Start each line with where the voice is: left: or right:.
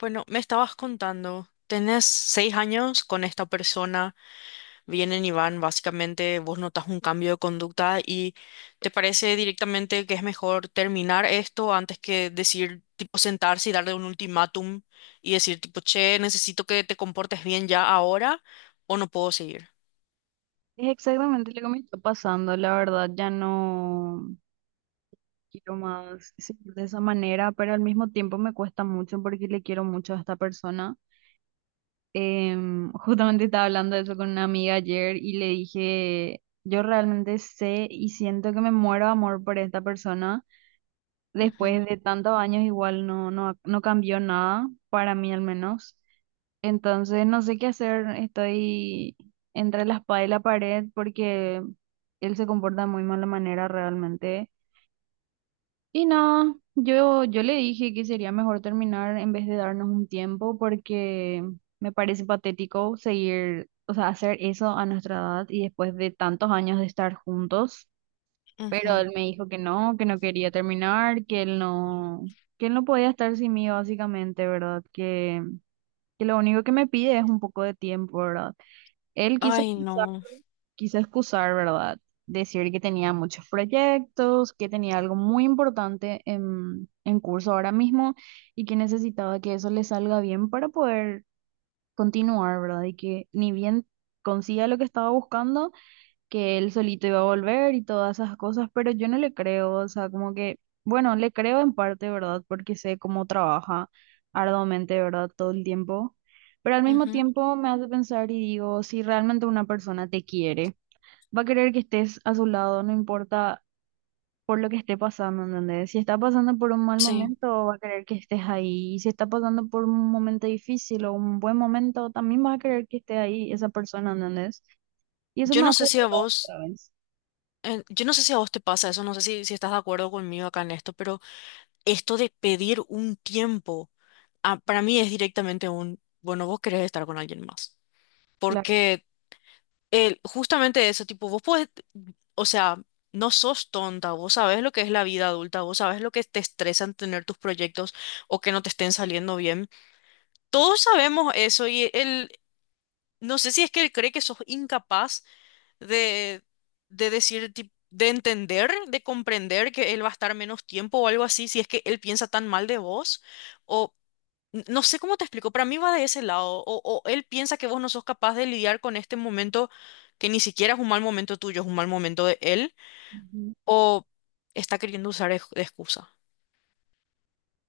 left: Bueno, me estabas contando, tenés 6 años con esta persona, vienen y van, básicamente vos notas un cambio de conducta y te parece directamente que es mejor terminar esto antes que decir, tipo, sentarse y darle un ultimátum y decir, tipo, che, necesito que te comportes bien ya ahora o no puedo seguir.
right: Es exactamente lo que me está pasando, la verdad, ya no quiero más seguir de esa manera, pero al mismo tiempo me cuesta mucho porque le quiero mucho a esta persona. Justamente estaba hablando de eso con una amiga ayer y le dije, yo realmente sé y siento que me muero de amor por esta persona.
left: Ujú,
right: Después de tantos años igual no cambió nada, para mí al menos. Entonces no sé qué hacer, estoy entre la espada y la pared porque él se comporta de muy mala manera realmente. Y no, yo le dije que sería mejor terminar en vez de darnos un tiempo porque me parece patético seguir, o sea, hacer eso a nuestra edad y después de tantos años de estar juntos. Pero
left: ujú.
right: él me dijo que no quería terminar, que él no podía estar sin mí básicamente, ¿verdad? Que lo único que me pide es un poco de tiempo, ¿verdad? Él quiso
left: Ay,
right: excusar,
left: no.
right: quiso excusar, ¿verdad? Decir que tenía muchos proyectos, que tenía algo muy importante en curso ahora mismo y que necesitaba que eso le salga bien para poder continuar, ¿verdad? Y que ni bien consiga lo que estaba buscando, que él solito iba a volver y todas esas cosas, pero yo no le creo, o sea, como que, bueno, le creo en parte, ¿verdad? Porque sé cómo trabaja arduamente, ¿verdad? Todo el tiempo, pero al mismo
left: Ujú.
right: tiempo me hace pensar y digo, si realmente una persona te quiere, va a querer que estés a su lado, no importa por lo que esté pasando, ¿entendés? Si está pasando por un mal
left: Sí.
right: momento, va a querer que estés ahí, y si está pasando por un momento difícil o un buen momento, también va a querer que esté ahí esa persona, ¿entendés? Y eso
left: Yo
right: me
left: no
right: hace
left: sé si a
right: acordar
left: vos,
right: otra vez.
left: yo no sé si a vos te pasa eso, no sé si estás de acuerdo conmigo acá en esto, pero esto de pedir un tiempo, ah, para mí es directamente bueno, vos querés estar con alguien más.
right: Claro.
left: Porque justamente eso, tipo, vos podés, o sea, no sos tonta, vos sabés lo que es la vida adulta, vos sabés lo que te estresan tener tus proyectos o que no te estén saliendo bien. Todos sabemos eso y él, no sé si es que él cree que sos incapaz de, decir, tipo, de entender, de comprender que él va a estar menos tiempo o algo así, si es que él piensa tan mal de vos. O no sé cómo te explico, para mí va de ese lado. O él piensa que vos no sos capaz de lidiar con este momento que ni siquiera es un mal momento tuyo, es un mal momento de él.
right: Ujú.
left: O está queriendo usar de excusa.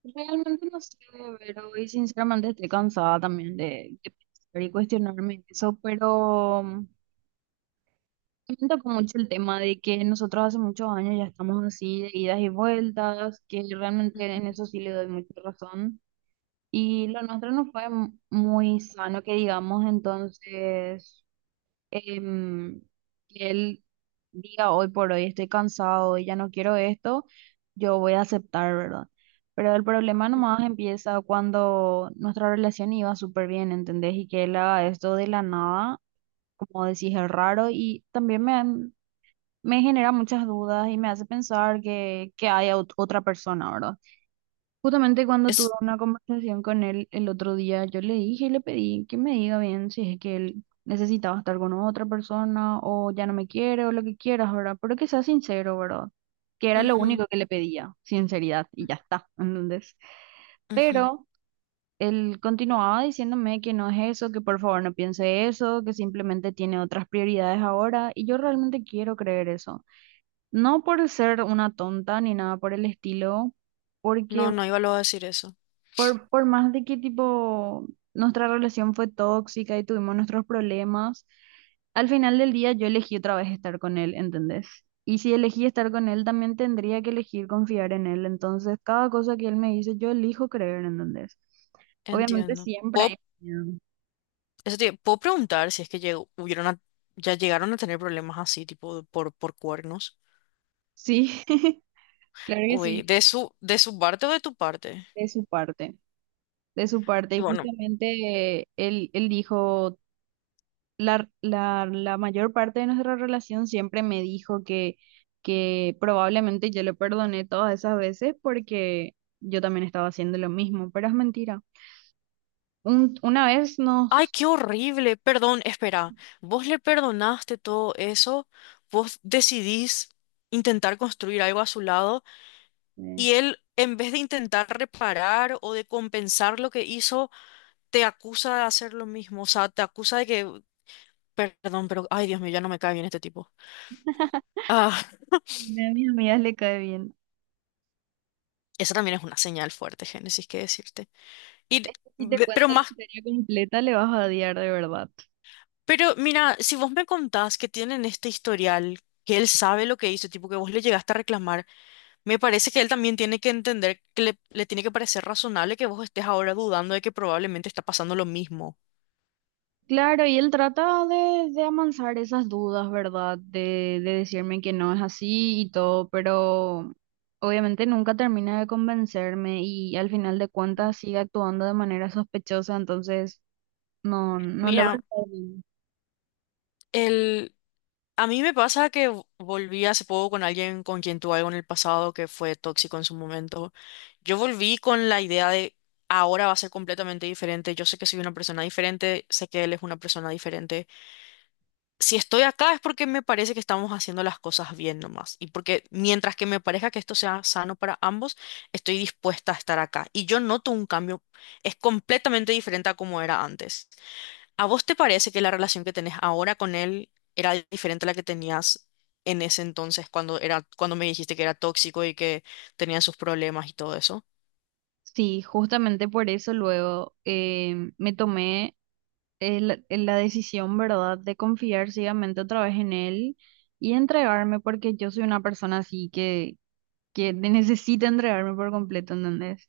right: Realmente no sé, pero hoy sinceramente estoy cansada también de pensar y cuestionarme eso, pero me tocó mucho el tema de que nosotros hace muchos años ya estamos así de idas y vueltas, que realmente en eso sí le doy mucha razón. Y lo nuestro no fue muy sano, que digamos, entonces em, que él diga hoy por hoy estoy cansado y ya no quiero esto, yo voy a aceptar, ¿verdad? Pero el problema nomás empieza cuando nuestra relación iba súper bien, ¿entendés? Y que él haga esto de la nada, como decís, es raro y también me genera muchas dudas y me hace pensar que hay otra persona, ¿verdad? Justamente cuando tuve
left: Es...
right: una conversación con él el otro día, yo le dije y le pedí que me diga bien si es que él necesitaba estar con otra persona o ya no me quiere o lo que quieras, ¿verdad? Pero que sea sincero, ¿verdad? Que era lo
left: Ujú,
right: único que le pedía, sinceridad, y ya está, ¿entendés?
left: ujú.
right: Pero él continuaba diciéndome que no es eso, que por favor no piense eso, que simplemente tiene otras prioridades ahora, y yo realmente quiero creer eso. No por ser una tonta ni nada por el estilo. Porque
left: No, no iba luego a decir eso.
right: por más de que tipo nuestra relación fue tóxica y tuvimos nuestros problemas, al final del día yo elegí otra vez estar con él, ¿entendés? Y si elegí estar con él, también tendría que elegir confiar en él. Entonces, cada cosa que él me dice, yo elijo creer, ¿entendés? Obviamente
left: Entiendo.
right: siempre hay
left: ¿Puedo,
right: miedo.
left: puedo preguntar si es que ya llegaron a tener problemas así, tipo por cuernos?
right: Sí, claro que
left: Uy,
right: sí,
left: ¿de su parte o de tu parte?
right: de su parte, de su parte. Y justamente él dijo... la mayor parte de nuestra relación siempre me dijo que probablemente yo le perdoné todas esas veces porque yo también estaba haciendo lo mismo, pero es mentira. Una vez
left: Ay,
right: nos...
left: qué horrible. Perdón, espera. ¿Vos le perdonaste todo eso? ¿Vos decidís intentar construir algo a su lado?
right: eh,
left: Y él, en vez de intentar reparar o de compensar lo que hizo, te acusa de hacer lo mismo. O sea, te acusa de que... Perdón, pero... Ay, Dios mío, ya no me cae bien este tipo. Ah,
right: Una de mis amigas le cae bien.
left: esa también es una señal fuerte, Génesis, qué decirte. Y,
right: Si te cuento
left: pero
right: la
left: más...
right: historia completa, le vas a odiar de verdad.
left: Pero mira, si vos me contás que tienen este historial, que él sabe lo que hizo, tipo que vos le llegaste a reclamar. Me parece que él también tiene que entender que le tiene que parecer razonable que vos estés ahora dudando de que probablemente está pasando lo mismo.
right: Claro, y él trata de amansar esas dudas, ¿verdad? De decirme que no es así y todo, pero obviamente nunca termina de convencerme y al final de
left: Mm.
right: cuentas sigue actuando de manera sospechosa, entonces no logra
left: Mira,
right: estar bien.
left: el, a mí me pasa que volví hace poco con alguien con quien tuve algo en el pasado que fue tóxico en su momento. Yo volví con la idea de ahora va a ser completamente diferente. Yo sé que soy una persona diferente, sé que él es una persona diferente. Si estoy acá es porque me parece que estamos haciendo las cosas bien nomás. Y porque mientras que me parezca que esto sea sano para ambos, estoy dispuesta a estar acá. Y yo noto un cambio, es completamente diferente a como era antes. ¿A vos te parece que la relación que tenés ahora con él era diferente a la que tenías en ese entonces cuando era, cuando me dijiste que era tóxico y que tenía sus problemas y todo eso?
right: Sí, justamente por eso luego me tomé la decisión, ¿verdad?, de confiar ciegamente otra vez en él y entregarme porque yo soy una persona así que necesita entregarme por completo, ¿entendés?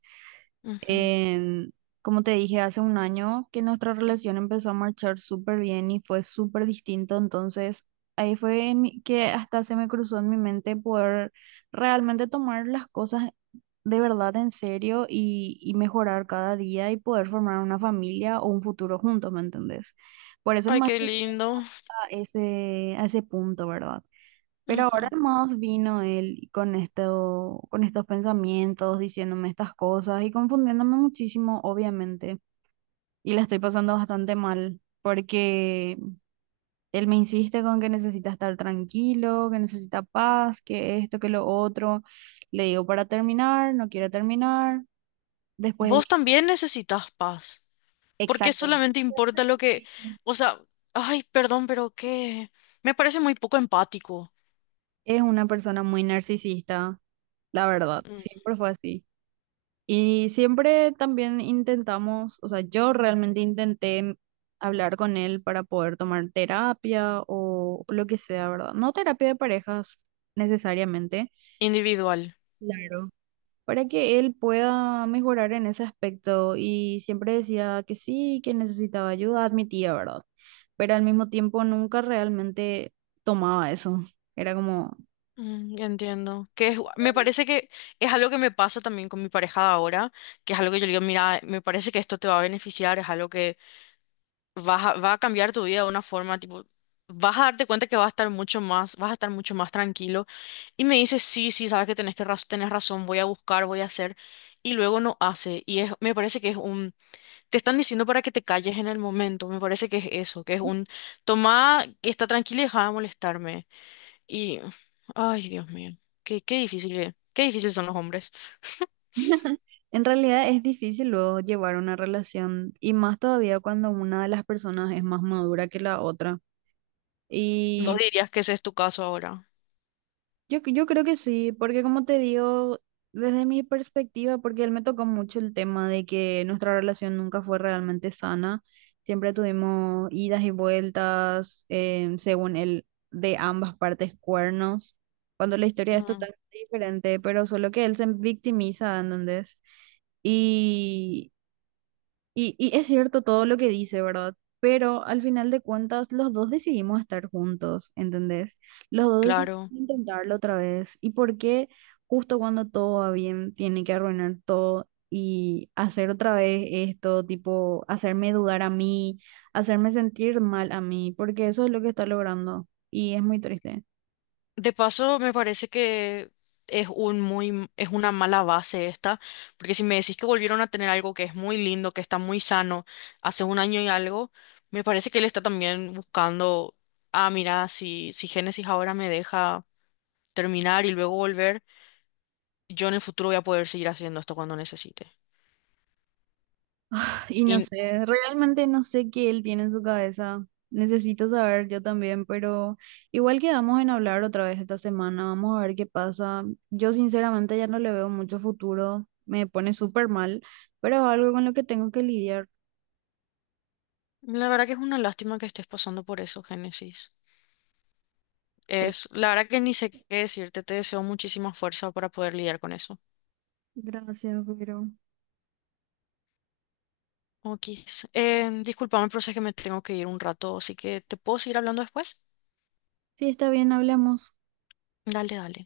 left: Ujú.
right: Em, como te dije, hace un año que nuestra relación empezó a marchar súper bien y fue súper distinto, entonces ahí fue en que hasta se me cruzó en mi mente poder realmente tomar las cosas de verdad en serio y mejorar cada día y poder formar una familia o un futuro juntos, ¿me entendés? Por eso
left: Ay,
right: nomás
left: qué
right: llegué
left: lindo.
right: a a ese punto, ¿verdad? Pero
left: Ujú.
right: ahora más vino él con esto, con estos pensamientos, diciéndome estas cosas y confundiéndome muchísimo, obviamente. Y la estoy pasando bastante mal porque él me insiste con que necesita estar tranquilo, que necesita paz, que esto, que lo otro. Le digo para terminar, no quiere terminar. Después él...
left: Vos también necesitas paz. ¿Por qué
right: Exacto.
left: solamente importa lo que, o sea, ay, perdón, pero qué? Me parece muy poco empático.
right: Es una persona muy narcisista, la verdad.
left: Mm.
right: Siempre fue así. Y siempre también intentamos, o sea, yo realmente intenté hablar con él para poder tomar terapia o lo que sea, ¿verdad? No terapia de parejas necesariamente.
left: Individual.
right: Claro. Para que él pueda mejorar en ese aspecto. Y siempre decía que sí, que necesitaba ayuda, admitía, ¿verdad? Pero al mismo tiempo nunca realmente tomaba eso. Era como...
left: Mm, ya entiendo. Que me parece que es algo que me pasa también con mi pareja de ahora, que es algo que yo le digo, mira, me parece que esto te va a beneficiar, es algo que va a cambiar tu vida de una forma, tipo, vas a darte cuenta que vas a estar mucho más, vas a estar mucho más tranquilo. Y me dice, sí, sí, sabes que tenés que tenés razón, voy a buscar, voy a hacer. Y luego no hace. Y es, me parece que es un te están diciendo para que te calles en el momento. Me parece que es eso, que es un toma, está tranquila y deja de molestarme. Y, ay, Dios mío, qué, qué difícil, qué difícil son los hombres.
right: En realidad es difícil luego llevar una relación y más todavía cuando una de las personas es más madura que la otra.
left: Vos
right: Y
left: dirías que ese es tu caso ahora.
right: yo creo que sí, porque como te digo, desde mi perspectiva, porque él me tocó mucho el tema de que nuestra relación nunca fue realmente sana, siempre tuvimos idas y vueltas, según él, de ambas partes cuernos, cuando la historia es
left: Mm,
right: totalmente diferente, pero solo que él se victimiza, ¿entendés? Y y es cierto todo lo que dice, ¿verdad? Pero al final de cuentas, los dos decidimos estar juntos, ¿entendés? Los dos decidimos
left: claro.
right: intentarlo otra vez. ¿Y por qué justo cuando todo va bien, tiene que arruinar todo y hacer otra vez esto, tipo, hacerme dudar a mí, hacerme sentir mal a mí? Porque eso es lo que está logrando y es muy triste.
left: De paso, me parece que es un muy, m- es una mala base esta, porque si me decís que volvieron a tener algo que es muy lindo, que está muy sano, hace un año y algo, me parece que él está también buscando, ah, mira, si Génesis ahora me deja. Terminar y luego volver, yo en el futuro voy a poder seguir haciendo esto cuando necesite.
right: Y no
left: Y
right: sé, realmente no sé qué él tiene en su cabeza. Necesito saber yo también, pero igual quedamos en hablar otra vez esta semana. Vamos a ver qué pasa. Yo sinceramente ya no le veo mucho futuro. Me pone súper mal, pero es algo con lo que tengo que lidiar.
left: la verdad que es una lástima que estés pasando por eso, Génesis. Es,
right: Triste.
left: la verdad que ni sé qué decirte, te deseo muchísima fuerza para poder lidiar con eso.
right: Gracias, pero
left: Ok, discúlpame, pero sé que me tengo que ir un rato, así que ¿te puedo seguir hablando después?
right: sí, está bien, hablamos.
left: Dale, dale.